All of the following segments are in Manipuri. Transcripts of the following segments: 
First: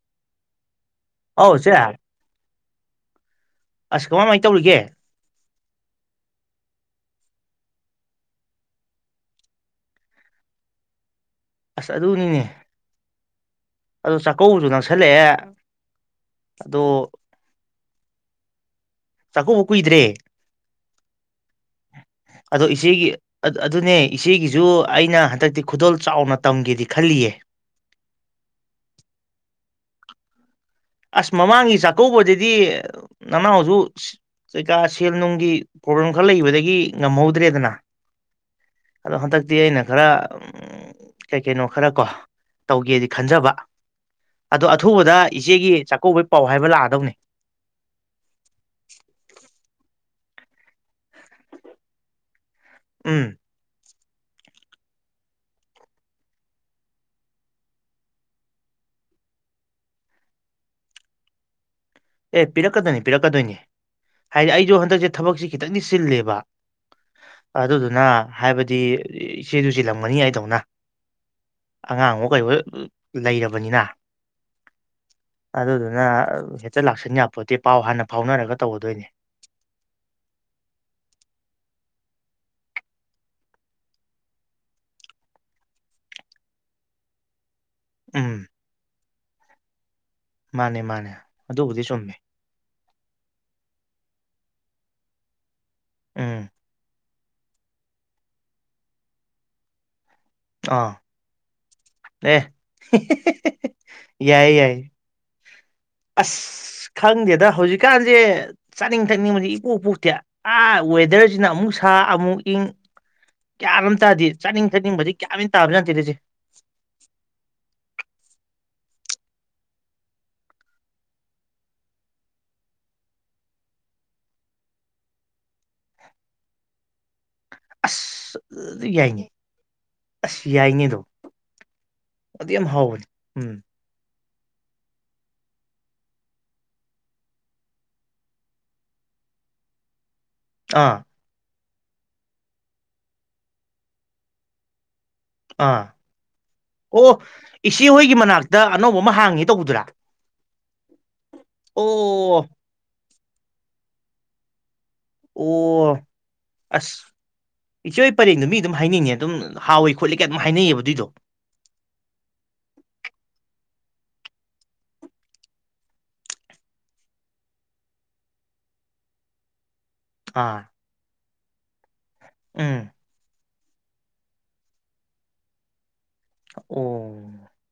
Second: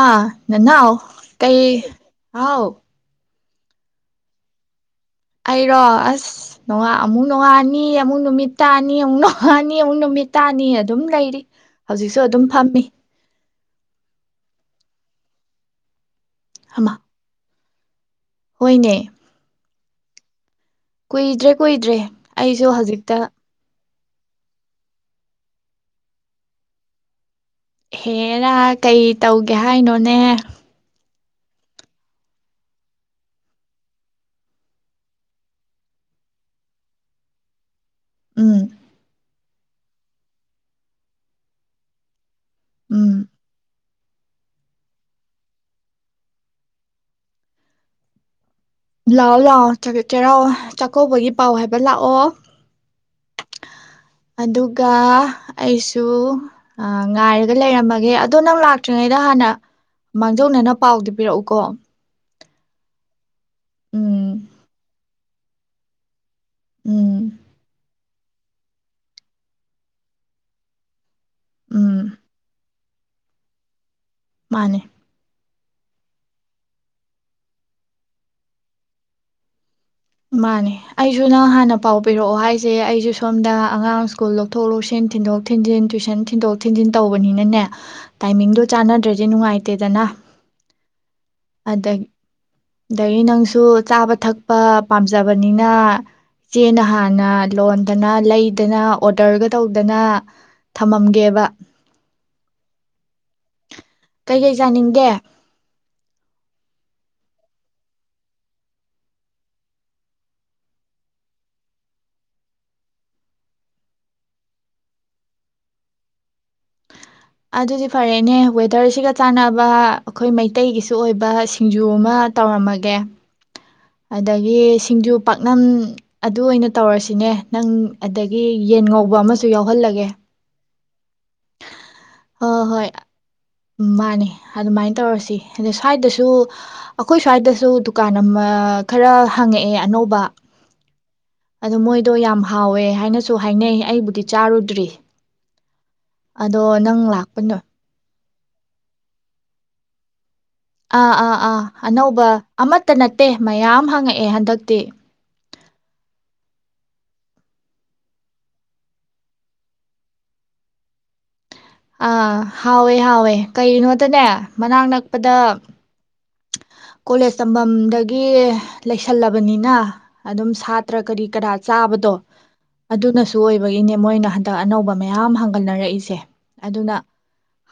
ꯑꯥ ꯅꯟꯅꯎ ꯑꯧ ꯀꯩ ꯆꯦ ꯍꯥꯎ ꯑꯁ ꯀꯃꯥꯏꯃꯥꯏꯅ ꯇꯧꯔꯤꯒꯦ ꯑꯩꯔꯣ ꯑꯁꯉ ꯑꯃꯨꯛ ꯅꯣꯡꯉꯥꯅꯤ ꯑꯃꯨꯛ ꯅꯨꯃꯤꯠ ꯇꯥꯅꯤ ꯑꯃꯨꯛ ꯅꯣꯡꯉꯥꯅꯤ ꯑꯃꯨꯛ ꯅꯨꯃꯤꯠ ꯇꯥꯅꯤ ꯑꯗꯨꯝ ꯂꯩꯔꯤ ꯍꯧꯖꯤꯛꯁꯨ ꯑꯗꯨꯝ ꯐꯝꯃꯤ ꯑꯗꯨ ꯆꯥꯛꯀꯧꯕꯁꯨ ꯅꯪꯁꯜꯂꯛꯑꯦ ꯑꯗꯣ ꯑꯃ ꯍꯣꯏꯅꯦ ꯆꯀꯨ ꯍꯀꯨꯗ꯭ꯔꯦ ꯀꯨꯏꯗ꯭ꯔꯦ ꯀꯨꯏꯗ꯭ꯔꯦ ꯑꯩꯁꯨ ꯍꯧꯖꯤꯛꯇ ꯏꯒꯤꯁꯨ ꯑꯩꯅ ꯍꯟꯗꯛꯇꯤ ꯈꯨꯗꯣꯜ ꯆꯥꯎꯅ ꯇꯝꯒꯦꯗꯤ ꯈꯜꯂꯤꯌꯦ ꯍꯦꯔ ꯀꯩ ꯇꯧꯒꯦ ꯍꯥꯏꯅꯣꯅꯦ ꯑꯁ ꯃꯃꯥꯡꯒꯤ ꯆꯥꯛꯀꯧꯕꯗꯗꯤ ꯅꯃꯎꯁꯨ ꯀꯩꯀꯥ ꯁꯦꯜ ꯅꯨꯡꯒꯤ ꯄ꯭ꯔꯣꯕ꯭ꯂꯦꯝ ꯈꯔ ꯂꯩꯕꯗꯒꯤ ꯉꯝꯍꯧꯗ꯭ꯔꯦꯗꯅ ꯎꯝ ꯑꯗꯣ ꯍꯇꯥ ꯗꯤ ꯑꯩꯅ ꯈꯔ ꯀꯩ ꯀꯩꯅꯣ ꯈꯔ ꯀꯣ ꯇꯧꯒꯦꯗꯤ ꯎꯝ ꯈꯟꯖꯕ ꯑꯗꯣ ꯑꯊꯨꯕꯗ ꯏꯆꯦꯒꯤ ꯆꯥꯛꯀꯧꯕꯩ ꯄꯥꯎ ꯍꯥꯏꯕ ꯂꯥꯛꯑꯗꯧꯅꯤ ꯂꯥꯎꯑꯣ ꯂꯥꯎꯑꯣ ꯆ ꯆꯔ ꯆ ꯀꯧꯕꯒꯤ ꯄꯥꯎ ꯍꯥꯏꯕ ꯂꯥꯛꯑꯣ ꯎꯝ ꯑꯗꯨꯒ ꯑꯩꯁꯨ ꯉꯥꯏꯔꯒ ꯂꯩꯔꯝꯃꯒꯦ ꯑꯗꯣ ꯅꯪ ꯂꯥꯛꯇ꯭ꯔꯤꯉꯩꯗ ꯍꯥꯟꯅ ꯃꯥꯡꯖꯧꯅꯅ ꯄꯥꯎꯗꯨ ꯄꯤꯔꯛꯎꯀꯣ ꯑꯦ ꯄꯤꯔꯛꯀꯗꯣꯏꯅꯤ ꯄꯤꯔꯛꯀꯗꯣꯏꯅꯦ ꯎꯝ ꯍꯥꯏꯗꯤ ꯑꯩꯁꯨ ꯍꯟꯗꯛ ꯆ ꯊꯕꯛꯁꯤ ꯈꯤꯇꯪꯅꯤ ꯆꯤꯜꯂꯦꯕ ꯎꯝ ꯑꯗꯨꯗꯨꯅ ꯍꯥꯏꯕꯗꯤ ꯏꯆꯦꯗꯨ ꯆꯂꯝꯒꯅꯤ ꯑꯩꯗꯧꯅ ꯑꯉ ꯎꯝ ꯑꯉꯣ ꯀꯥꯏꯕ ꯂꯩꯔꯕꯅꯤꯅ ꯃꯥꯅꯦ ꯑꯗꯨꯗ ꯑꯗꯨ ꯅ ꯍꯇ ꯂꯥꯛꯁꯤꯟ ꯌꯥꯄꯣꯠꯇꯗꯤ ꯄꯥꯎ ꯍꯥꯟꯅ ꯐꯥꯎꯅꯔꯒ ꯇꯧꯒꯗꯣꯏꯅꯦ ꯃꯥꯅꯦ ꯑꯩꯁꯨ ꯅꯪ ꯍꯥꯟꯅ ꯄꯥꯎ ꯄꯤꯔꯛꯑꯣ ꯍꯥꯏꯁꯦ ꯑꯩꯁꯨ ꯁꯣꯝꯗ ꯑꯉꯥꯡ ꯁ꯭ꯀꯨꯜ ꯂꯧꯊꯣꯛ ꯂꯧꯁꯤꯟ ꯊꯤꯟꯗꯣꯛ ꯊꯤꯟꯖꯤꯟ ꯇꯨꯋꯁꯟ ꯊꯤꯟꯗꯣꯛ ꯊꯤꯟꯖꯤꯟ ꯇꯧꯕꯅꯤꯅꯅꯦ ꯎꯝ ꯇꯥꯏꯃꯤꯡꯗꯣ ꯆꯥꯟꯅꯗ꯭ꯔꯦ ꯁꯤꯦ ꯅꯨꯡꯉꯥꯏꯇꯦꯗꯅ ꯃꯥꯅꯦ ꯃꯥꯅꯦ ꯑꯗꯨꯕꯨꯗꯤ ꯆꯨꯝꯃꯦ ꯑꯩ ꯅꯪꯁꯨ ꯆꯥꯕ ꯊꯛꯄ ꯄꯥꯝꯖꯕꯅꯤꯅ ꯎꯝ ꯆꯦ ꯅꯍꯥꯟ ꯅ ꯂꯣꯟꯗꯅ ꯂꯩꯗꯅ ꯑꯣꯗꯔꯒ ꯇꯧꯗꯅ ꯊꯝꯃꯝꯒꯦꯕ ꯑꯦꯦ ꯀꯩꯀꯩ ꯆꯥꯅꯤꯡꯗꯦ ꯑꯁ ꯈꯪꯗꯦꯗ ꯍꯧꯖꯤꯛꯀꯥꯟꯁꯦ ꯆꯥꯅꯤꯡ ꯊꯛꯅꯤꯡꯕꯗꯤ ꯏꯄꯣꯛꯄꯣꯛꯇꯦ ꯑꯥ ꯋꯦꯗꯔꯁꯤꯅ ꯑꯃꯨꯛ ꯁꯥ ꯑꯃꯨꯛ ꯏꯪ ꯀꯌꯥꯝ ꯇꯥꯗꯗꯤ ꯆꯥꯅꯤꯡ ꯊꯛꯅꯤꯡꯕꯗꯤ ꯀꯌꯥꯃꯅ ꯇꯥꯕ ꯌꯥꯗꯦꯗꯁꯦ ꯑꯗꯨꯗꯤ ꯐꯔꯦꯅꯦ ꯋꯦꯗꯔꯁꯤꯒ ꯆꯥꯟꯅꯕ ꯑꯩꯈꯣꯏ ꯃꯩꯇꯩꯒꯤꯁꯨ ꯑꯣꯏꯕ ꯁꯤꯡꯖꯨ ꯑꯃ ꯇꯧꯔꯝꯃꯒꯦ ꯑꯗꯒꯤ ꯁꯤꯡꯖꯨ ꯄꯥꯛꯅꯝ ꯑꯗꯨ ꯑꯣꯏꯅ ꯇꯧꯔꯁꯤꯅꯦ ꯅꯪ ꯑꯁ ꯑꯗꯒꯤ ꯌꯦꯟ ꯑꯗꯨ ꯉꯧꯕ ꯌꯥꯏꯅꯦ ꯑꯃꯁꯨ ꯌꯥꯎꯍꯜꯂꯒꯦ ꯑꯁ ꯌꯥꯏꯅꯦ ꯑꯗꯨꯝ ꯑꯗꯨ ꯌꯥꯝ ꯍꯥꯎꯕꯅꯤ ꯎꯝ ꯎ ꯃꯥꯅꯦ ꯑꯗꯨꯃꯥꯏꯅ ꯇꯧꯔꯁꯤ ꯑꯗ ꯁ꯭ꯋꯥꯏꯗꯁꯨ ꯑꯩꯈꯣꯏ ꯁ꯭ꯋꯥꯏꯗꯁꯨ ꯗꯨꯀꯥꯟ ꯑꯃ ꯈꯔ ꯍꯪꯉꯛꯑꯦ ꯑꯅꯧꯕ ꯑꯥ ꯑꯗꯣ ꯃꯣꯏꯗꯣ ꯌꯥꯝ ꯍꯥꯎꯋꯦ ꯍꯥꯏꯅꯁꯨ ꯍꯥꯏꯅꯩ ꯑꯩꯕꯨꯗꯤ ꯆꯥꯔꯨꯗ꯭ꯔꯤ ꯑꯥ ꯑꯗꯣ ꯅꯪ ꯑꯣ ꯂꯥꯛꯄꯅꯣ ꯏꯁꯤ ꯍꯣꯏꯒꯤ ꯃꯅꯥꯛꯇ ꯗ ꯑꯅꯧꯕ ꯑꯃ ꯍꯥꯡꯉꯤ ꯇꯧꯕꯗꯨꯔꯥ꯫ ꯑꯥ ꯑꯥ ꯑꯥ ꯑꯅꯧꯕ ꯑꯣ ꯑꯃꯠꯇ ꯅꯠꯇꯦ ꯃꯌꯥꯝ ꯍꯪꯉꯛꯦ꯫ ꯑꯦ ꯍꯟꯗꯛꯇꯤ꯫ ꯑꯣ ꯑꯁ ꯏꯆꯦ ꯄꯔꯦꯡꯗꯨ ꯃꯤ ꯑꯗꯨꯝ ꯍꯥꯏꯅꯤꯡꯉꯦ ꯑꯗꯨꯝ ꯍꯥꯎꯋꯤ ꯈꯣꯠꯂꯤ ꯀ ꯑꯗꯨꯝ ꯍꯥꯏꯅꯩꯌꯦꯕ ꯑꯗꯨꯏꯗꯣ꯫ ꯑ ꯍꯋꯦ ꯍꯋꯦ ꯀꯩꯩꯅ ꯇꯅꯦ ꯃꯅꯥꯛ ꯅꯛꯄꯗ ꯀꯣꯂꯦꯖ ꯇꯝꯐꯝꯗꯒꯤ ꯂꯩꯁꯜꯂꯕꯅꯤꯅ ꯑꯗꯨꯝ ꯑꯥ ꯁꯥꯇ꯭ꯔ ꯀꯔꯤ ꯀꯅꯥ ꯆꯥꯕꯗꯣ ꯎꯝ ꯑꯗꯨ ꯑꯗꯨ ꯅꯁ ꯑꯗꯨ ꯑꯣꯏꯕꯒꯤꯅꯦ ꯃꯣꯏꯅ ꯍꯟꯗꯛ ꯑꯅꯧꯕ ꯃꯌꯥꯝ ꯍꯥꯡꯒꯠꯅꯔꯛꯏꯁꯦ꯫ ꯑꯣ ꯑꯗꯨꯅ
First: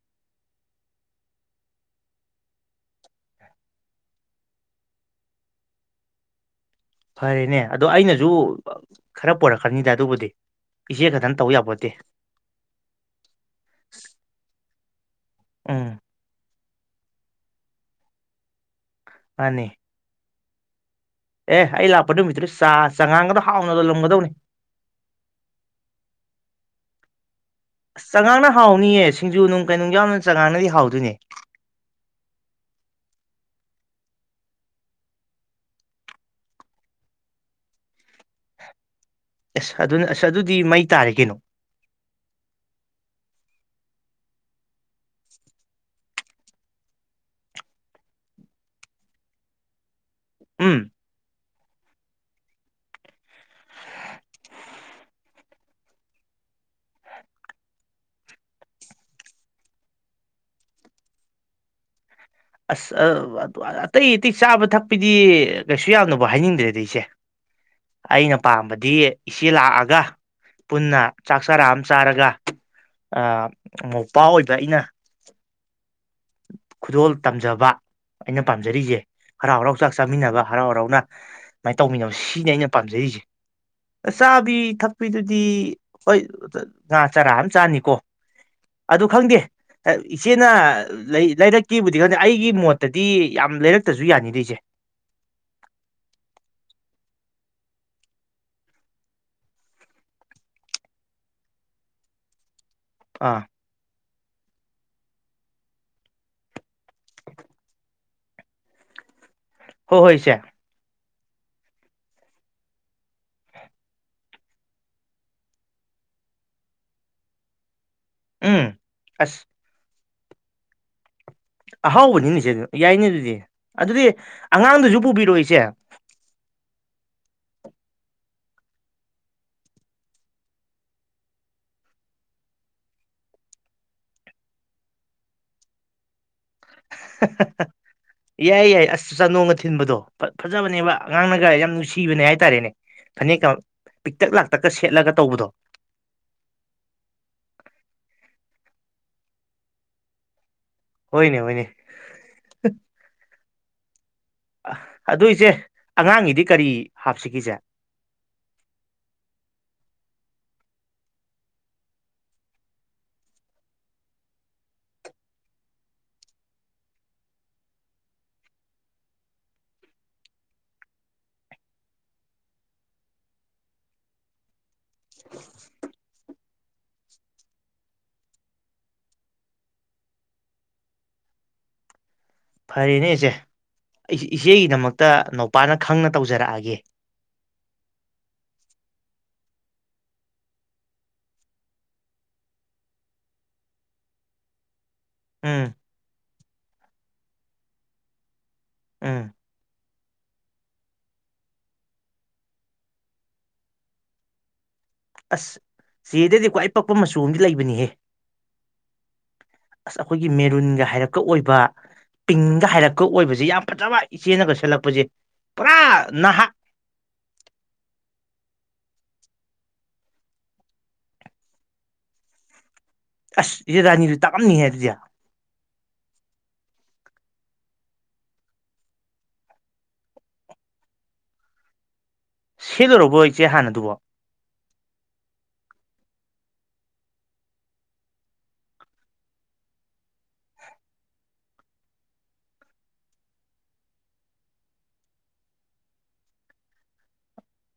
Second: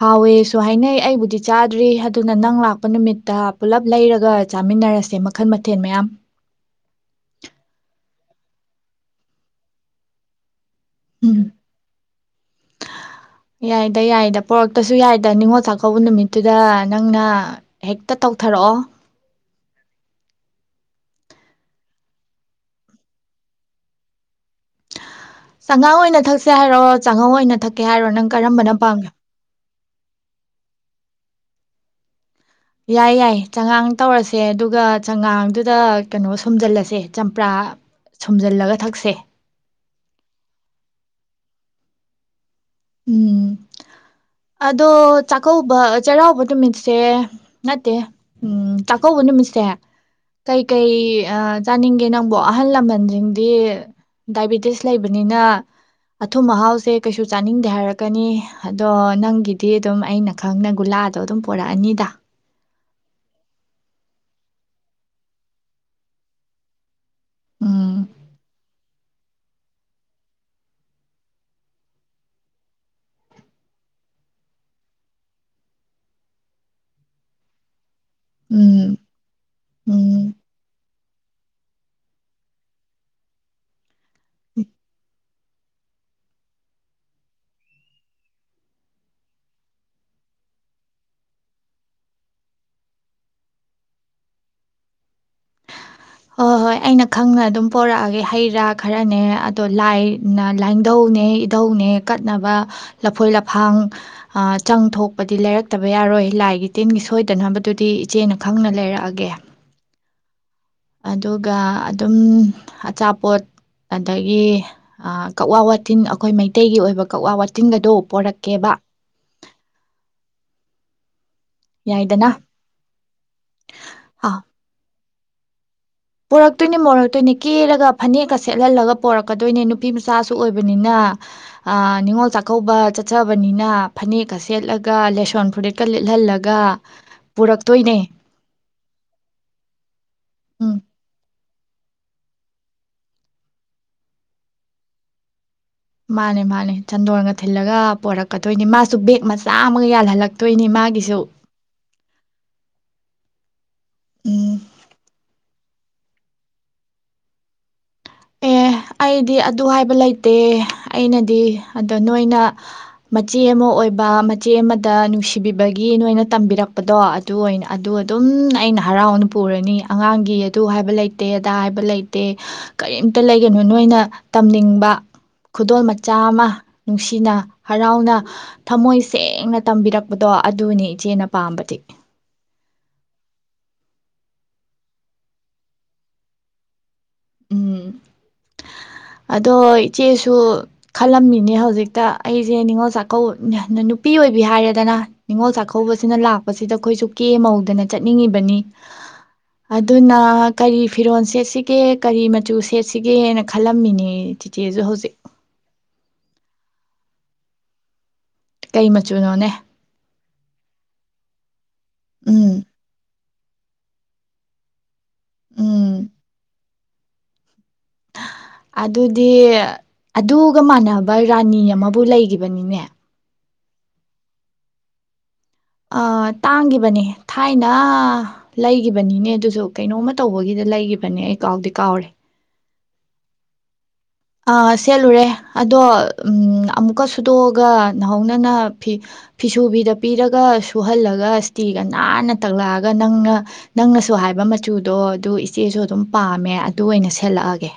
ꯍꯥꯎꯋꯦꯁ ꯁꯨ ꯍꯥꯏꯅꯩ ꯑꯩꯕꯨꯗꯤ ꯆꯥꯗ꯭ꯔꯤ ꯑꯗꯨꯅ ꯅꯪ ꯂꯥꯛꯄ ꯅꯨꯃꯤꯠꯇꯥ ꯄꯨꯜꯂꯞ ꯂꯩꯔꯒ ꯆꯥꯃꯤꯟꯅꯔꯁꯦ ꯃꯈꯜ ꯃꯊꯦꯜ ꯃꯌꯥꯝ꯫ ꯐꯔꯦꯅꯦ ꯑꯗꯣ ꯑꯩꯅꯁꯨ ꯈꯔ ꯄꯔꯛꯀꯅꯤꯗ ꯑꯗꯨꯕꯨꯗꯤ꯫ ꯏꯆꯦ ꯈꯛꯇꯅ ꯎꯝ ꯇꯧ ꯌꯥꯄꯣꯠꯇꯦ ꯌꯥꯏꯗ ꯌꯥꯏꯗ ꯄꯣꯔꯛ ꯇꯁꯨ ꯌꯥꯏ ꯗꯅꯤꯡꯉꯣ ꯎꯝ ꯆꯥꯛꯕꯨꯅꯃꯤꯇꯨꯗꯥꯏ ꯅꯪꯅ ꯍꯦꯛꯇ ꯇꯧꯊꯔꯛꯑꯣ꯫ ꯃꯥꯅꯤ꯫ ꯑꯦ ꯑꯩ ꯂꯥꯛꯄ ꯅꯨꯃꯤꯠꯇꯨꯗ ꯆꯥ ꯆꯉꯥꯡꯒꯗ ꯍꯥꯎꯅ ꯂꯨꯝꯒꯗꯧꯅꯤ꯫ ꯆꯥꯉꯥꯡ ꯑꯣꯏꯅ ꯊꯛꯁꯦ ꯍꯥꯏꯔꯣ ꯆꯥꯉꯧ ꯑꯣꯏꯅ ꯊꯛꯀꯦ ꯑꯁ ꯍꯥꯏꯔꯣ ꯅꯪ ꯆꯉꯥꯡꯅ ꯀꯔꯝꯕꯅ ꯄꯥꯝ ꯍꯥꯎꯅꯤꯌꯦ ꯁꯤꯡꯖꯨ ꯅꯨꯡ ꯀꯩꯅꯨꯡ ꯌꯥꯎꯅ ꯆꯉꯥꯡꯅꯗꯤ ꯍꯥꯎꯗꯣꯏꯅꯦ꯫ ꯌꯥꯏ-ꯌꯥꯏ ꯆꯉꯥꯡ ꯇꯧꯔꯁꯦ ꯑꯗꯨꯒ ꯆꯉꯥꯡꯗꯨꯗ ꯀꯩꯅꯣ ꯁꯨꯝꯖꯤꯜꯂꯁꯦ ꯆꯝꯄ꯭ꯔꯥ ꯁꯨꯝꯖꯤꯜꯂꯒ ꯊꯛꯁꯦ꯫ ꯑꯁ ꯑꯗꯨꯅ ꯑꯁ ꯑꯗꯨꯗꯤ ꯃꯩ ꯇꯥꯔꯦ ꯀꯩꯅꯣ꯫ ꯎꯝ ꯑꯗꯣ ꯆꯥꯛꯀꯧꯕ ꯆꯩꯔꯥꯎꯕ ꯅꯨꯃꯤꯠꯁꯦ, ꯅꯠꯇꯦ ꯎꯝ ꯆꯥꯛꯀꯧꯕ ꯅꯨꯃꯤꯠꯁꯦ ꯎꯝ ꯀꯩ-ꯀꯩ ꯑ ꯆꯥꯅꯤꯡꯒꯦ ꯅꯪꯕꯨ ꯑꯍꯜ ꯂꯃꯟꯁꯤꯡꯗꯤ ꯗꯥꯏꯕꯤꯇꯤꯁ ꯂꯩꯕꯅꯤꯅ, ꯑꯊꯨꯝ ꯑꯍꯥꯎꯁꯦ ꯀꯩꯁꯨ ꯆꯥꯅꯤꯡ ꯗꯤ ꯍꯥꯏꯔꯛꯀꯅꯤ ꯑꯗꯣ ꯅꯪꯒꯤꯗꯤ ꯑꯗꯨꯝ ꯑꯩꯅ ꯈꯪꯅ ꯒꯨꯂꯥꯗꯣ ꯑꯗꯨꯝ ꯄꯔꯛꯑꯅꯤꯗ꯫ ꯑꯁ ꯑꯇꯩ ꯑꯇꯩ ꯆꯥꯕ ꯊꯛꯄꯗꯤ ꯀꯩꯁꯨ ꯌꯥꯝꯅꯐ ꯍꯥꯏꯅꯤꯡꯗ꯭ꯔꯦꯗ ꯑꯩꯁꯦ ꯎꯝ ꯑꯩꯅ ꯄꯥꯝꯕ ꯗꯤ ꯏꯆꯦ ꯂꯥꯛꯑꯒ ꯄꯨꯟꯅ ꯆꯥꯛ ꯆꯔꯥ ꯑꯃ ꯆꯥꯔꯒ, ꯃꯣꯄꯥ ꯑꯣꯏꯕ ꯑꯩꯅ ꯈꯨꯗꯣꯜ ꯇꯝꯖꯕ ꯑꯩꯅ ꯎꯝ ꯄꯥꯝꯖꯔꯤꯁꯦ꯫ ꯍꯔꯥꯎ-ꯍꯔꯥꯎ ꯆꯥꯛ ꯎꯝ ꯆꯥꯃꯤꯟꯅꯕ ꯍꯔꯥꯎ ꯍꯔꯥꯎꯅ ꯁꯨꯃꯥꯏꯅ ꯇꯧꯃꯤꯟꯅꯕ ꯁꯤꯅꯤ ꯑꯩꯅ ꯄꯥꯝꯖꯔꯤꯁꯤ꯫ ꯆꯥꯕꯤ ꯊꯛꯄꯤꯗꯨꯗꯤ, ꯍꯣꯏ ꯉꯥ ꯆꯔꯥ ꯑꯃ ꯆꯥꯅꯤꯀꯣ ꯑꯗꯨ ꯈꯪꯗꯦ ꯏꯆꯦꯅ ꯂꯩꯔꯛꯀꯤꯕꯨꯗꯤ ꯈꯪꯗꯦ ꯑꯩꯒꯤ ꯃꯣꯠꯇꯗꯤ ꯌꯥꯝ ꯂꯩꯔꯛꯇꯁꯨ ꯌꯥꯅꯤꯗ ꯏꯆꯦ꯫ ꯍꯣꯏ-ꯍꯣꯏ ꯑꯩꯅ ꯈꯪꯅ ꯑꯗꯨꯝ ꯄꯣꯔꯛꯑꯒꯦ ꯍꯩ ꯔꯥ ꯈꯔꯅꯦ ꯑꯗꯣ ꯂꯥꯏꯅ ꯂꯥꯏꯙꯧꯅꯦ ꯏꯙꯧꯅꯦ ꯀꯠꯅꯕ ꯂꯐꯣꯏ ꯑꯥ ꯂꯐꯥꯡ ꯆꯪ ꯊꯣꯛꯄꯗꯤ ꯂꯩꯔꯛꯇꯕ ꯌꯥꯔꯣꯏ ꯂꯥꯏꯒꯤ ꯇꯤꯟꯒꯤ ꯁꯣꯏꯗꯅꯕꯗꯨꯗꯤ ꯏꯆꯦꯅ ꯈꯪꯅ ꯂꯩꯔꯛꯑꯒꯦ ꯁꯦ ꯑꯗꯨꯒ ꯑꯗꯨꯝ ꯑꯆꯥꯄꯣꯠ ꯑꯗꯒꯤ ꯀꯛꯋꯥ ꯋꯥꯇꯤꯟ ꯑꯩꯈꯣꯏ ꯃꯩꯇꯩꯒꯤ ꯑꯣꯏꯕ ꯀꯛꯋꯥ ꯋꯥꯇꯤꯟꯒꯗ ꯎꯝ ꯄꯣꯔꯛꯀꯦꯕ ꯌꯥꯏꯗꯅ ꯑꯍꯥꯎꯕꯅꯤꯅꯦꯁꯦ ꯌꯥꯏꯅꯦ ꯑꯗꯨꯗꯤ ꯑꯗꯨꯗꯤ ꯑꯉꯥꯡꯗꯨꯁꯨ ꯄꯨꯕꯤ ꯁꯦ ꯄꯣꯔꯛꯇꯣꯏꯅꯤ ꯄꯣꯔꯛꯇꯣꯏꯅꯤ ꯀꯦꯔꯒ ꯐꯅꯦꯛꯀ ꯁꯦꯠꯍꯜꯂꯒ ꯄꯣꯔꯛꯀꯗꯣꯏꯅꯦ ꯅꯨꯄꯤ ꯃꯆꯥꯁꯨ ꯑꯣꯏꯕꯅꯤꯅ ꯅꯤꯉꯣꯜ ꯆꯥꯛꯀꯧꯕ ꯆꯠꯆꯕꯅꯤꯅ ꯐꯅꯦꯛꯀ ꯁꯦꯠꯂꯒ ꯂꯦꯁꯣꯟ ꯐꯨꯔꯤꯠꯀ ꯂꯤꯠꯍꯜꯂꯒ ꯄꯨꯔꯛꯇꯣꯏꯅꯦ ꯌꯥꯏ ꯌꯥꯏ ꯑꯁ ꯆꯥꯅꯣꯡꯅ ꯊꯤꯟꯕꯗꯣ ꯎꯝ ꯐꯖꯕꯅꯦꯕ ꯑꯉꯥꯡꯅꯒ ꯌꯥꯝ ꯅꯨꯡꯁꯤꯕꯅꯦ ꯍꯥꯏꯇꯥꯔꯦꯅꯦ ꯐꯅꯦꯛꯀ ꯄꯤꯛꯇꯛ ꯂꯥꯛꯇꯛꯀ ꯁꯦꯠꯂꯒ ꯇꯧꯕꯗꯣ ꯃꯥꯅꯦ ꯃꯥꯅꯦ ꯆꯟꯗꯣꯟꯒ ꯊꯤꯜꯂꯒ ꯄꯔꯛꯀꯗꯣꯏꯅꯦ ꯃꯥꯁꯨ ꯕꯦꯦꯛ ꯃꯆꯥ ꯑꯃꯒ ꯌꯥꯜꯍꯜꯂꯛ ꯑꯣꯏꯣꯏꯅꯦ ꯑꯣꯏꯣꯏꯅꯦ ꯎꯝ ꯑꯗꯨꯏꯁꯦ ꯑꯉꯥꯡꯒꯤꯗꯤ ꯀꯔꯤ ꯍꯥꯞꯁꯤꯒꯁꯦ ꯑꯦ ꯑꯩꯗꯤ ꯑꯗꯨ ꯍꯥꯏꯕ ꯂꯩꯇꯦ ꯑꯩꯅꯗꯤ ꯑꯗꯣ ꯅꯣꯏꯅ ꯃꯆꯦ ꯑꯃ ꯑꯣꯏꯕ ꯃꯆꯦ ꯑꯃꯗ ꯅꯨꯡꯁꯤꯕꯤꯕꯒꯤ ꯅꯣꯏꯅ ꯇꯝꯕꯤꯔꯛꯄꯗꯣ ꯑꯗꯨ ꯑꯣꯏꯅ ꯑꯗꯨ ꯑꯗꯨꯝ ꯑꯩꯅ ꯍꯔꯥꯎꯅ ꯄꯨꯔꯅꯤ ꯑꯉꯥꯡꯒꯤ ꯑꯗꯨ ꯍꯥꯏꯕ ꯂꯩꯇꯦ ꯑꯗꯥ ꯍꯥꯏꯕ ꯂꯩꯇꯦ ꯀꯔꯤꯝꯇ ꯂꯩꯒꯅꯨ ꯅꯣꯏꯅ ꯇꯝꯅꯤꯡꯕ ꯈꯨꯗꯣꯜ ꯃꯆꯥ ꯑꯃ ꯅꯨꯡꯁꯤꯅ ꯍꯔꯥꯎꯅ ꯊꯃꯣꯏ ꯁꯦꯡꯅ ꯇꯝꯕꯤꯔꯛꯄꯗꯣ ꯑꯗꯨꯅꯤ ꯏꯆꯦꯅ ꯄꯥꯝꯕꯗꯤ ꯐꯔꯦꯅꯦ ꯏꯆꯦ ꯑꯩ ꯏꯆꯦꯒꯤꯗꯃꯛꯇ ꯅꯨꯧꯄꯥꯅ ꯈꯪꯅ ꯇꯧꯖꯔꯛꯑꯒꯦ ꯎꯝ ꯑꯗꯣ ꯏꯆꯦꯁꯨ ꯈꯜꯂꯝꯃꯤꯅꯦ ꯍꯧꯖꯤꯛꯇ ꯑꯩꯁꯦ ꯅꯤꯉꯣꯜ ꯆꯥꯛꯀꯧ ꯅꯨꯄꯤ ꯑꯣꯏꯕꯤ ꯍꯥꯏꯔꯦꯗꯅ ꯅꯤꯡꯉꯣ ꯆ ꯎꯝ ꯁꯥꯈꯥꯎ ꯁꯅꯂ ꯁꯤꯗ ꯑꯩꯈꯣꯏꯁꯨ ꯀꯦ ꯍꯧꯧꯗꯅ ꯆꯠꯅꯤꯡꯉꯤꯕꯅꯤ ꯎꯝ ꯑꯗꯨꯅ ꯀꯔꯤ ꯐꯤꯔꯣꯜ ꯁꯦꯠꯁꯤꯒꯦ ꯀꯔꯤ ꯃꯆꯨ ꯁꯦꯠꯁꯤꯒꯦꯅ ꯈꯜꯂꯝꯃꯤꯅꯦ ꯆꯤꯆꯦꯁꯨ ꯍꯧꯖꯤꯛ ꯑꯁ ꯁꯤꯗꯗꯤꯀꯣ ꯑ ꯄꯛꯄ ꯃꯆꯨ ꯑ ꯑꯃꯗꯤ ꯂꯩꯕꯅꯤꯍꯦ ꯀꯩ ꯃꯆꯨꯅꯣꯅꯦ ꯑꯁ ꯑꯩꯈꯣꯏꯒꯤ ꯃꯦꯔꯨꯟꯒ ꯍꯥꯏꯔꯛꯀ ꯑꯣꯏꯕ ꯎꯝ ꯄꯤꯡꯒ ꯍꯥꯏꯔꯛꯀ ꯑꯣꯏꯕ ꯁꯤ ꯌꯥꯝ ꯐꯖꯕ ꯏꯆꯦꯅꯒ ꯁꯦꯠꯂꯛꯄꯁꯦ ꯄꯨꯔꯥ ꯎꯝ ꯅꯍꯥꯛ ꯑꯗꯨꯗꯤ ꯑꯗꯨꯒ ꯃꯥꯟꯅꯕ ꯔꯥꯅꯤ ꯑꯃꯕꯨ ꯂꯩꯈꯤꯕꯅꯤꯅꯦ ꯑꯁ ꯏꯦ ꯔꯥꯅꯤꯗꯨ ꯇꯥꯛꯑꯝꯅꯤ ꯍꯥꯏ ꯑꯗꯨꯗꯤ ꯑ ꯇꯥꯡꯈꯤꯕꯅꯦ ꯊꯥꯏꯅ ꯂꯩꯒꯤꯈꯤꯕꯅꯤꯅꯦ ꯑꯗꯨꯁꯨ ꯀꯩꯅꯣꯝꯃ ꯇꯧꯕꯒꯤꯗ ꯂꯩꯈꯤꯕꯅꯦ ꯑꯩ ꯀꯥꯎꯗꯤ ꯀꯥꯎꯔꯦ ꯁꯦꯗꯧꯔꯕꯣ ꯏꯆꯦ ꯍꯥꯟꯅ ꯑꯗꯨꯕꯣ ꯑ ꯁꯦꯠꯂꯨꯔꯦ ꯑꯗꯣ ꯑꯃꯨꯛꯀ ꯁꯨꯗꯣꯛꯑꯒ ꯅꯍꯧꯅꯅ ꯐꯤ ꯐꯤꯁꯨꯕꯤꯗ ꯄꯤꯔꯒ ꯁꯨꯍꯜꯂꯒ ꯏꯁꯇꯤꯒ ꯅꯥꯟꯅ ꯇꯛꯂꯛꯑꯒ ꯅꯪꯅ ꯅꯪꯅꯁꯨ ꯍꯥꯏꯕ ꯃꯆꯨꯗꯣ ꯑꯗꯨ ꯏꯆꯦꯁꯨ ꯑꯗꯨꯝ ꯄꯥꯝꯃꯦ ꯑꯗꯨ ꯑꯣꯏꯅ ꯁꯦꯠꯂꯛꯑꯒꯦ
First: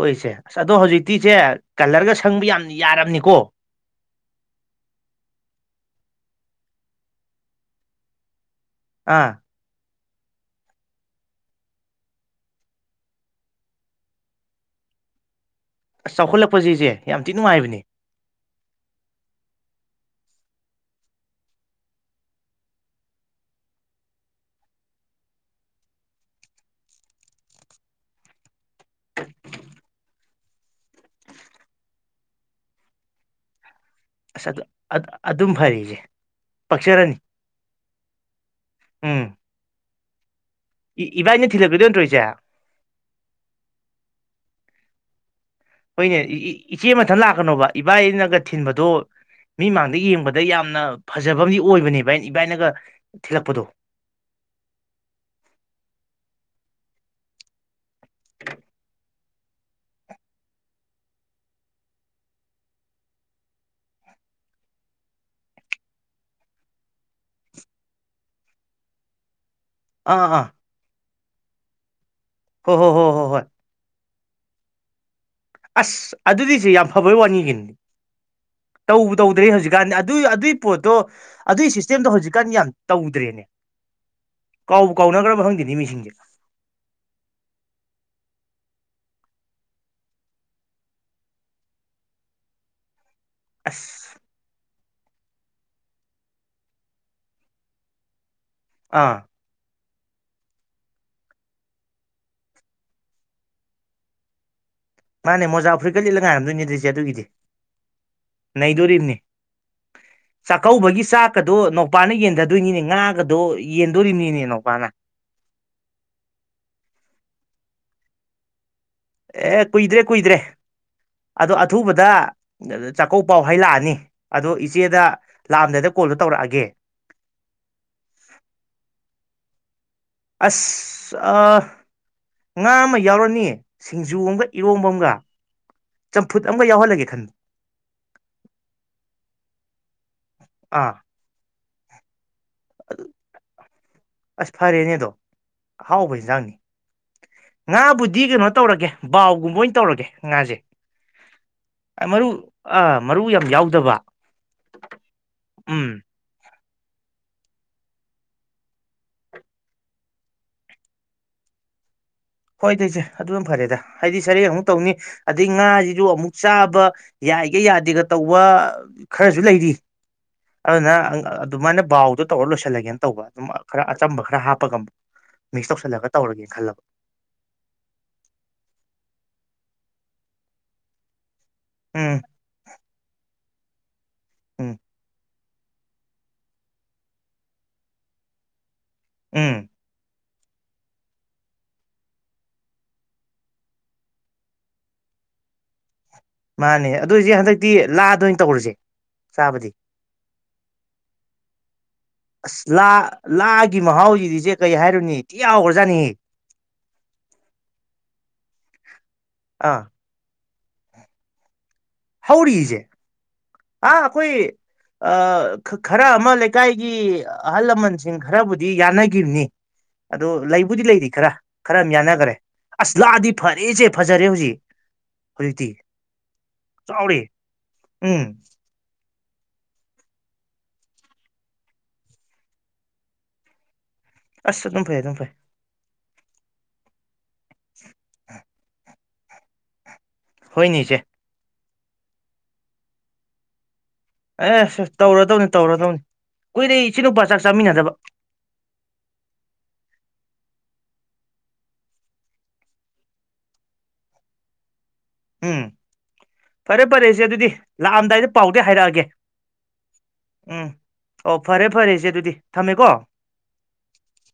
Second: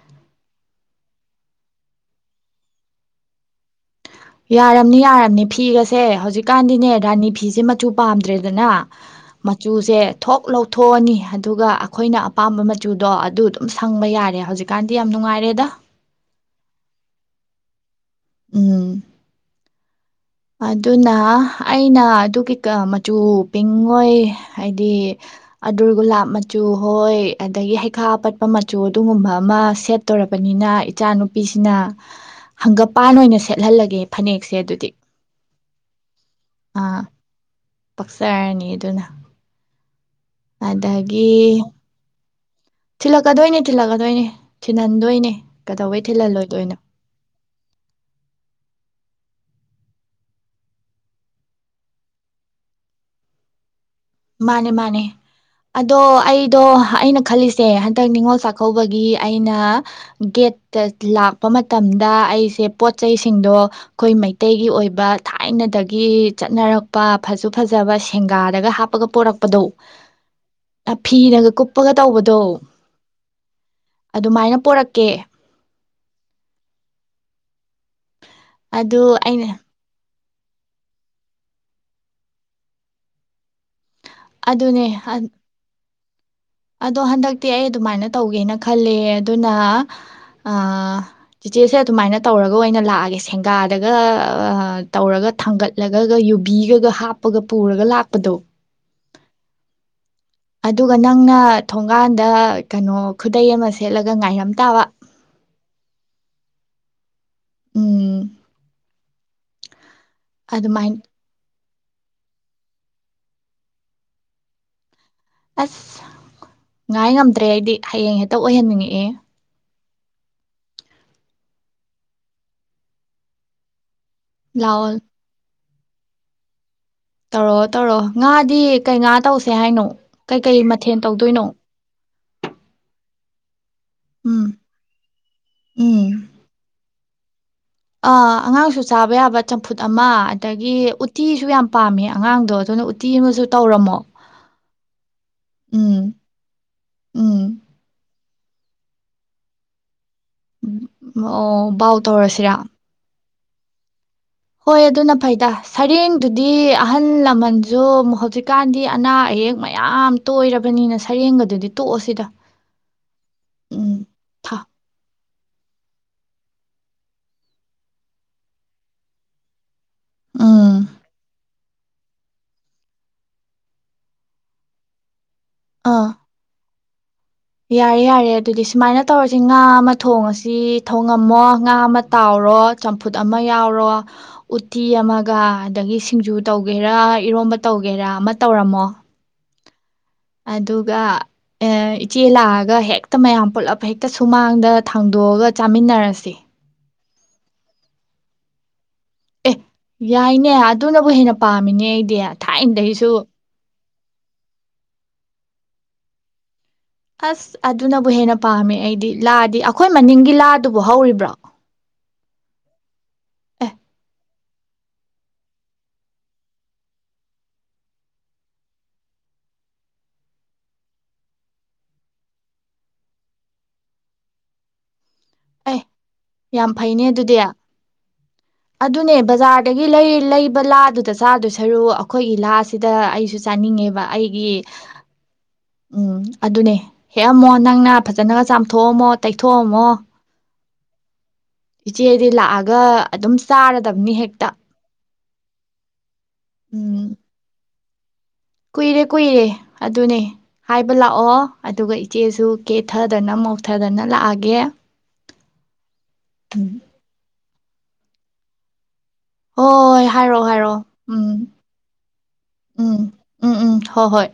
ꯍꯣꯏꯁꯦ ꯑꯁ ꯑꯗꯣ ꯍꯧꯖꯤꯛꯇꯤꯁꯦ ꯀꯂꯔꯒ ꯁꯪꯕ ꯌꯥꯝ ꯌꯥꯔꯝꯅꯤꯀꯣ ꯌꯥꯔꯝꯅꯤ ꯌꯥꯔꯝꯅꯤ ꯐꯤꯒꯁꯦ ꯍꯧꯖꯤꯛꯀꯥꯟꯗꯤꯅꯦ ꯔꯥꯅꯤ ꯐꯤꯁꯦ ꯃꯆꯨ ꯄꯥꯝꯗ꯭ꯔꯦ ꯑꯗꯨꯅ ꯑꯥ ꯃꯆꯨꯁꯦ ꯊꯣꯛ ꯂꯧꯊꯣꯛꯑꯅꯤ ꯑꯗꯨꯒ ꯑꯩꯈꯣꯏꯅ ꯑꯄꯥꯝꯕ ꯃꯆꯨꯗꯣ ꯑꯗꯨ ꯑꯗꯨꯝ ꯁꯪꯕ ꯌꯥꯔꯦ ꯍꯧꯖꯤꯛꯀꯥꯟꯗꯤ ꯌꯥꯝ ꯅꯨꯡꯉꯥꯏꯔꯦꯗ ꯑꯁ ꯆꯥꯎꯈꯠꯂꯛꯄꯁꯤꯁꯦ ꯌꯥꯝ ꯊꯤ ꯅꯨꯡꯉꯥꯏꯕꯅꯦ ꯎꯝ ꯑꯗꯨꯅ ꯑꯩꯅ ꯑꯗꯨ ꯀꯀ ꯃꯆꯨ ꯄꯤꯡ ꯍꯣꯏ ꯍꯥꯏꯗꯤ ꯑꯗꯨꯔ ꯒꯨꯂꯥꯞ ꯃꯆꯨ ꯍꯣꯏ ꯑꯗꯒꯤ ꯍꯩꯈꯥ ꯑꯄꯠꯄ ꯃꯆꯨ ꯑꯗꯨꯒꯨꯝꯕ ꯑꯃ ꯁꯦꯠꯇꯧꯔꯕꯅꯤꯅ ꯏꯆꯥꯅꯨꯄꯤꯁꯤꯅ ꯍꯪꯒꯄꯥꯟ ꯑꯣꯏꯅ ꯁꯦꯠꯍꯜꯂꯒꯦ ꯑꯁ ꯐꯅꯦꯛꯁꯦ ꯑꯗꯨꯗꯤ ꯑꯗꯨ ꯑꯗꯨꯝ ꯐꯔꯁꯦ ꯑꯥ ꯄꯛꯆꯔꯅꯤ ꯄꯛꯆꯔꯅꯤ ꯑꯗꯨꯅ ꯎꯝ ꯑꯗꯒꯤ ꯏꯕꯥꯏꯅ ꯊꯤꯜꯂꯛꯀꯗꯣꯏ ꯅ ꯇꯧꯔꯤꯁꯦ ꯊꯤꯜꯂꯛꯀꯗꯣꯏꯅꯦ ꯊꯤꯜꯂꯛꯀꯗꯣꯏꯅꯦ ꯊꯤꯜꯍꯟꯗꯣꯏꯅꯦ ꯀꯩꯗꯧꯕꯩ ꯍꯈꯣꯏꯅꯦ ꯊꯤꯜꯍꯜꯂꯣꯏꯗꯣꯏꯅꯣ ꯏꯆꯦ ꯃꯊꯪ ꯂꯥꯛꯀꯅꯣꯕ ꯏꯕꯥ ꯏꯅꯒ ꯊꯤꯟꯕꯗꯣ ꯃꯤ ꯃꯥꯡꯗ ꯌꯦꯡꯕꯗ ꯑ ꯗ ꯌꯥꯝꯅ ꯐꯖꯕ ꯑꯃꯗꯤ ꯑꯣꯏꯕꯅꯦ ꯚ ꯏꯕꯥꯏꯅꯒ ꯊꯤꯜꯂꯛꯄꯗꯣ ꯃꯥꯅꯦ ꯃꯥꯅꯦ ꯑꯗꯣ ꯑꯩꯗꯣ ꯑꯩꯅ ꯈꯜꯂꯤꯁꯦ ꯍꯟꯗꯛ ꯅꯤꯉꯣꯜ ꯆꯥꯛꯀꯧꯕꯒꯤ ꯑꯩꯅ ꯒꯦꯠꯇ ꯂꯥꯛꯄ ꯃꯇꯝꯗ ꯑꯩꯁꯦ ꯄꯣꯠ ꯆꯩꯁꯤꯡꯗꯣ ꯑꯩꯈꯣꯏ ꯃꯩꯇꯩꯒꯤ ꯑꯣꯏꯕ ꯊꯥꯏꯅꯗꯒꯤ ꯆꯠꯅꯔꯛꯄ ꯐꯁꯨ ꯐꯖꯕ ꯁꯦꯡꯒꯥꯗꯒ ꯍꯥꯞ ꯀꯞꯄꯒ ꯄꯣꯔꯛꯄꯗꯣ ꯑꯥ ꯑꯥ ꯐꯤꯔꯒ ꯀꯨꯄꯒ ꯇꯧꯕꯗꯣ ꯍꯣ ꯍꯣ ꯍꯣ ꯍꯣ ꯍꯣꯏ ꯑꯗꯨꯃꯥꯏꯅ ꯄꯣꯔꯛꯀꯦ ꯑꯁ ꯑꯗꯨꯗꯤꯁꯦ ꯌꯥꯝ ꯐꯕꯩ ꯋꯥꯅꯤꯒꯤꯅꯤ ꯑꯗꯨ ꯇꯧꯕ ꯑꯩꯅ ꯇꯧꯗ꯭ꯔꯔꯤ ꯍꯧꯖꯤꯛꯀꯥꯟꯗꯤ ꯑꯗꯨꯏ ꯑꯗꯨꯏ ꯄꯣꯠꯇꯣ ꯑꯗꯨꯏ ꯁꯤꯁꯇꯦꯝꯗꯣ ꯍꯧꯖꯤꯛꯀꯥꯟ ꯌꯥꯝ ꯇꯧꯗ꯭ꯔꯦꯅꯦ ꯑꯗꯨꯅꯦ ꯀꯥꯎꯕ ꯀꯥꯎꯅꯈ꯭ꯔꯕ ꯈꯪꯗꯦꯅꯤ ꯃꯤꯁꯤꯡꯁꯦ ꯑꯗꯣ ꯍꯟꯗꯛꯇꯤ ꯑꯩ ꯑꯗꯨꯃꯥꯏꯅ ꯇꯧꯒꯦꯅ ꯈꯜꯂꯦ ꯑꯗꯨꯅ ꯇꯤꯆꯦꯁꯦ ꯑꯗꯨꯃꯥꯏꯅ ꯇꯧꯔꯒ ꯑꯣꯏꯅ ꯂꯥꯛꯑꯒꯦ ꯊꯦꯡꯒꯥꯗꯒ ꯑꯁ ꯇꯧꯔꯒ ꯊꯥꯡꯒꯠꯂꯒꯒ ꯌꯨꯕꯤꯒꯒ ꯍꯥꯞꯄꯒ ꯄꯨꯔꯒ ꯂꯥꯛꯄꯗꯣ ꯑꯥ ꯑꯗꯨꯒ ꯅꯪꯅ ꯊꯣꯡꯒꯥꯟꯗ ꯀꯩꯅꯣ ꯈꯨꯗꯩ ꯑꯃ ꯁꯦꯠꯂꯒ ꯉꯥꯏꯔꯝ ꯇꯥꯕ ꯃꯥꯅꯦ ꯃꯣꯖꯥ ꯐꯨꯔꯤꯀꯠ ꯂꯤꯠꯂ ꯉꯥꯏꯔꯝꯗꯅꯤꯗ꯭ꯔꯤꯁꯦ ꯑꯗꯨꯒꯤꯗꯤ ꯎꯝ ꯅꯩꯗꯣꯔꯤꯕꯅꯤ ꯑꯗꯨꯃꯥꯏꯅ ꯆꯥꯛꯀꯧꯕꯒꯤ ꯆꯥꯛꯀꯗꯣ ꯅꯨꯄꯥꯅ ꯌꯦꯟꯗꯗꯣꯏꯅꯤꯅꯦ ꯉꯔꯥꯒꯗꯣ ꯌꯦꯟꯗꯣꯔꯤꯕꯅꯤꯅꯦꯅ ꯅꯨꯄꯥꯅ ꯑꯁ ꯉꯥꯏ ꯉꯝꯗ꯭ꯔꯦ ꯑꯩꯗꯤ ꯍꯌꯦꯡ ꯍꯦꯛꯇ ꯑꯣꯏꯍꯟꯅꯤꯡꯉꯤ ꯑꯦ ꯀꯨꯏꯗ꯭ꯔꯦ ꯀꯨꯏꯗ꯭ꯔꯦ ꯑꯗꯣ ꯑꯊꯨꯕꯗ ꯆꯥꯛꯀꯧꯕ ꯄꯥꯎ ꯍꯩ ꯂꯥꯛꯑꯅꯤ ꯑꯗꯣ ꯂꯥꯛꯑꯣ ꯏꯆꯦꯗ ꯂꯥꯛꯑꯝꯗꯥꯏꯗ ꯀꯣꯜꯗꯣ ꯇꯧꯔꯛꯑꯒꯦ ꯇꯧꯔꯣ ꯇꯧꯔꯣꯑꯣ ꯉꯥꯗꯤ ꯀꯩ ꯉꯥ ꯇꯧꯁꯦ ꯍꯥꯏꯅꯣ ꯀꯩꯀꯩ ꯃꯊꯦꯜ ꯑꯁ ꯇꯧꯗꯣꯏꯅꯣ ꯉꯥ ꯑꯃ ꯌꯥꯎꯔꯅꯤ ꯅꯤ ꯁꯤꯡꯖꯨ ꯎꯝ ꯑꯃꯒ ꯏꯔꯣꯝꯕ ꯑꯃꯒ ꯎꯝ ꯆꯝꯐꯨꯠ ꯑꯃꯒ ꯌꯥꯎꯍꯜꯂꯒꯦ ꯈꯟ ꯑꯥ ꯑꯉꯥꯡꯁꯨ ꯆꯥꯕ ꯌꯥꯕ ꯆꯝꯐꯨꯠ ꯑꯃ ꯑꯗꯒꯤ ꯑꯥ ꯎꯠꯇꯤꯁꯨ ꯌꯥꯝ ꯄꯥꯝꯃꯦ ꯑꯉꯥꯡꯗꯣ ꯑꯗꯨꯅ ꯎꯠꯇꯤ ꯑꯃꯁꯨ ꯇꯧꯔꯝꯃꯣ ꯑꯁ ꯐꯔꯦꯅꯦꯗꯣ ꯎꯝ ꯑꯍꯥꯎꯕ ꯏꯟꯖꯥꯡꯅꯤ ꯎꯝ ꯉꯥꯕꯨꯗꯤ ꯀꯩꯅꯣ ꯇꯧꯔꯒꯦ ꯕꯥꯎꯒꯨꯝꯕ ꯑꯣꯏꯅ ꯇꯧꯔꯒꯦ ꯉꯥꯁꯦ ꯑꯣ ꯕꯥꯎ ꯃꯔꯨ ꯇꯧꯔꯁꯤꯔꯥ ꯑꯥ ꯃꯔꯨ ꯌꯥꯝ ꯌꯥꯎꯗꯕ ꯍꯣꯏ ꯑꯗꯨꯅ ꯐꯩꯗ ꯎꯝ ꯁꯔꯦꯡꯗꯨꯗꯤ ꯑꯍꯜ ꯂꯃꯟꯁꯨ ꯍꯧꯖꯤꯛꯀꯥꯟꯗꯤ ꯑꯅꯥ ꯑꯌꯦꯛ ꯃꯌꯥꯝ ꯇꯣꯏꯔꯕꯅꯤꯅ ꯁꯔꯦꯡꯕꯗꯨꯗꯤ ꯇꯣꯛꯑꯁꯤꯗ ꯍꯣꯏ ꯇꯁꯦ ꯑꯗꯨꯅ ꯐꯔꯦꯗ ꯎꯝ ꯍꯥꯏꯗꯤ ꯁꯔꯦꯡ ꯊꯥ ꯑꯃꯨꯛ ꯇꯧꯅꯤ ꯑꯗꯩ ꯉꯥꯁꯤꯁꯨ ꯑꯃꯨꯛ ꯆꯥꯕ ꯌꯥꯏꯒ ꯌꯥꯗꯦꯒ ꯇꯧꯕ ꯈꯔꯁꯨ ꯂꯩꯔꯤ ꯎꯝ ꯑꯗꯨꯅ ꯑꯗꯨꯃꯥꯏꯅ ꯕꯥꯎꯗ ꯇꯧꯔ ꯂꯣꯏꯁꯤꯜꯂꯒꯦꯅ ꯇꯧꯕ ꯑꯗꯨꯝ ꯈꯔ ꯑꯆꯝꯕ ꯈꯔ ꯍꯥꯞꯄꯒ ꯃꯤꯛꯁ ꯑꯥ ꯇꯧꯁꯜꯂꯒ ꯇꯧꯔꯒꯦ ꯈꯜꯂꯕ ꯌꯥꯔꯦ ꯌꯥꯔꯦ ꯑꯗꯨꯗꯤ ꯁꯨꯃꯥꯏꯅ ꯇꯧꯔꯁꯤ ꯉꯥ ꯑꯃ ꯊꯣꯡꯉꯁꯤ ꯊꯣꯡꯉꯝꯃꯣ ꯉꯥ ꯑꯃ ꯎꯝ ꯇꯥꯎꯔꯣ ꯆꯝꯐꯨꯠ ꯑꯃ ꯌꯥꯎꯔꯣ ꯎꯝ ꯎꯇꯤ ꯑꯃꯛ ꯒ ꯑꯗꯒꯤ ꯁꯤꯡꯖꯨ ꯇꯧꯒꯦꯔꯥ ꯏꯔꯣꯝꯕ ꯇꯧꯒꯦꯔꯥ ꯑꯃ ꯇꯧꯔꯝꯃꯣ ꯎꯝ ꯑꯗꯨꯒ ꯏꯆꯦ ꯂꯥꯛꯑꯒ ꯍꯦꯛꯇ ꯃꯌꯥꯝ ꯄꯨꯂꯞ ꯍꯦꯛꯇ ꯁꯨꯃꯥꯡꯗ ꯊꯥꯡꯗꯣꯛꯑꯒ ꯆꯥꯃꯤꯟꯅꯔꯁꯤ ꯃꯥꯅꯦ ꯑꯗꯨꯏꯁꯦ ꯍꯟꯗꯛꯇꯤ ꯂꯥꯗ ꯑꯣꯏꯅ ꯇꯧꯔꯁꯦ ꯑꯦ ꯆꯥꯕꯗꯤ ꯌꯥꯏꯅꯦ ꯑꯗꯨꯅꯕꯨ ꯍꯦꯟꯅ ꯄꯥꯃꯤꯅꯦ ꯎꯏ ꯂꯥ ꯂꯥ ꯒꯤ ꯃꯍꯥꯎꯁꯤꯗꯤ ꯏꯆꯦ ꯀꯩ ꯍꯥꯏꯔꯨꯅꯤ ꯊꯤ ꯌꯥꯎꯈ꯭ꯔꯖꯥꯅꯤ ꯑꯁ ꯑꯗꯨꯅꯕꯨ ꯍꯦꯟꯅ ꯄꯥꯝꯃꯦ ꯑꯩꯗꯤ ꯂꯥꯗꯤ ꯑꯥ ꯑꯩꯈꯣꯏ ꯃꯅꯤꯡꯒꯤ ꯂꯥ ꯑꯗꯨꯕꯨ ꯍꯧꯔꯤꯕ꯭ꯔꯣ ꯍꯧꯥꯔꯤ ꯏꯆꯦ ꯑꯦ ꯑ ꯑꯩꯈꯣꯏ ꯑ ꯈꯔ ꯑꯃ ꯂꯩꯀꯥꯏꯒꯤ ꯑꯍꯜ ꯂꯃꯟꯁꯤꯡ ꯈꯔꯕꯨꯗꯤ ꯌꯥꯅꯈꯤꯕꯅꯤ ꯑꯗꯣ ꯂꯩꯕꯨꯗꯤ ꯂꯩꯔꯤ ꯈꯔ ꯈꯔ ꯑꯃ ꯌꯥꯅꯈꯔꯦ ꯑꯁ ꯂꯥꯗꯤ ꯐꯔꯦꯁꯦ ꯐꯖꯔꯦ ꯍꯧꯖꯤꯛ ꯍꯧꯖꯤꯛꯇꯤ ꯑꯦ ꯌꯥꯝ ꯐꯩꯅꯦ ꯆꯥꯎꯔꯦ ꯑꯗꯨꯗꯤ ꯎꯝ ꯑꯗꯨꯅꯦ ꯕꯖꯥꯔꯗꯒꯤ ꯂꯩꯕ ꯂꯥꯗꯨꯗ ꯆꯥꯗꯣꯏ ꯁꯔꯨ ꯑꯩꯈꯣꯏꯒꯤ ꯂꯥꯁꯤꯗ ꯑꯩꯁꯨ ꯆꯥꯅꯤꯡꯉꯦꯕ ꯑꯩꯒꯤ ꯑꯁ ꯑꯗꯨꯝ ꯐꯩ ꯑꯗꯨꯝ ꯐꯩ ꯎꯝ ꯑꯗꯨꯅꯦ ꯍꯦꯛꯑꯝꯃꯣ ꯅꯪꯅ ꯐꯖꯅꯒ ꯆꯥꯝꯊꯣꯛꯑꯝꯃꯣ ꯇꯩꯊꯣꯛꯑꯝꯃꯣ ꯍꯣꯏꯅꯤꯁꯦ ꯏꯆꯤ ꯍꯥꯏꯗꯤꯂ ꯑꯒ ꯑꯗꯨꯝ ꯆꯥꯔ ꯑꯦꯁ ꯇꯧꯔ ꯗꯧꯅꯤ ꯇꯧꯔ ꯗꯧꯅꯤ ꯀꯨꯏꯔꯩ ꯏꯆꯤꯟ ꯎꯝ ꯅꯨꯄꯥ ꯆꯥꯛ ꯆꯥꯃꯤꯟꯅꯗꯕ ꯀꯨꯏꯔꯦ ꯀꯨꯏꯔꯦ ꯑꯗꯨꯅꯦ ꯍꯥꯏꯕ ꯂꯥꯛꯑꯣ ꯑꯗꯨꯒ ꯏꯆꯦꯁꯨ ꯀꯦꯊꯗꯅ ꯃꯧꯊꯗꯅ ꯂꯥꯛꯑꯒꯦ ꯎꯝ ꯎꯝ ꯐꯔꯦ ꯐꯔꯦꯁꯦ ꯑꯗꯨꯗꯤ ꯂꯥꯛꯑꯝꯗꯥꯏꯗ ꯄꯥꯎꯗ ꯍꯥꯏꯔꯛꯑꯒꯦ ꯍꯣꯏ ꯍꯥꯏꯔꯛꯑꯣ ꯎꯝ ꯍꯥꯏꯔꯛꯑꯣ ꯑꯣ ꯎꯝ ꯐꯔꯦ ꯐꯔꯦ ꯏꯆꯦ ꯑꯗꯨꯗꯤ ꯊꯝꯃꯦꯀꯣ ꯎꯝ ꯎꯝ ꯎꯝ ꯍꯣ ꯍꯣꯏ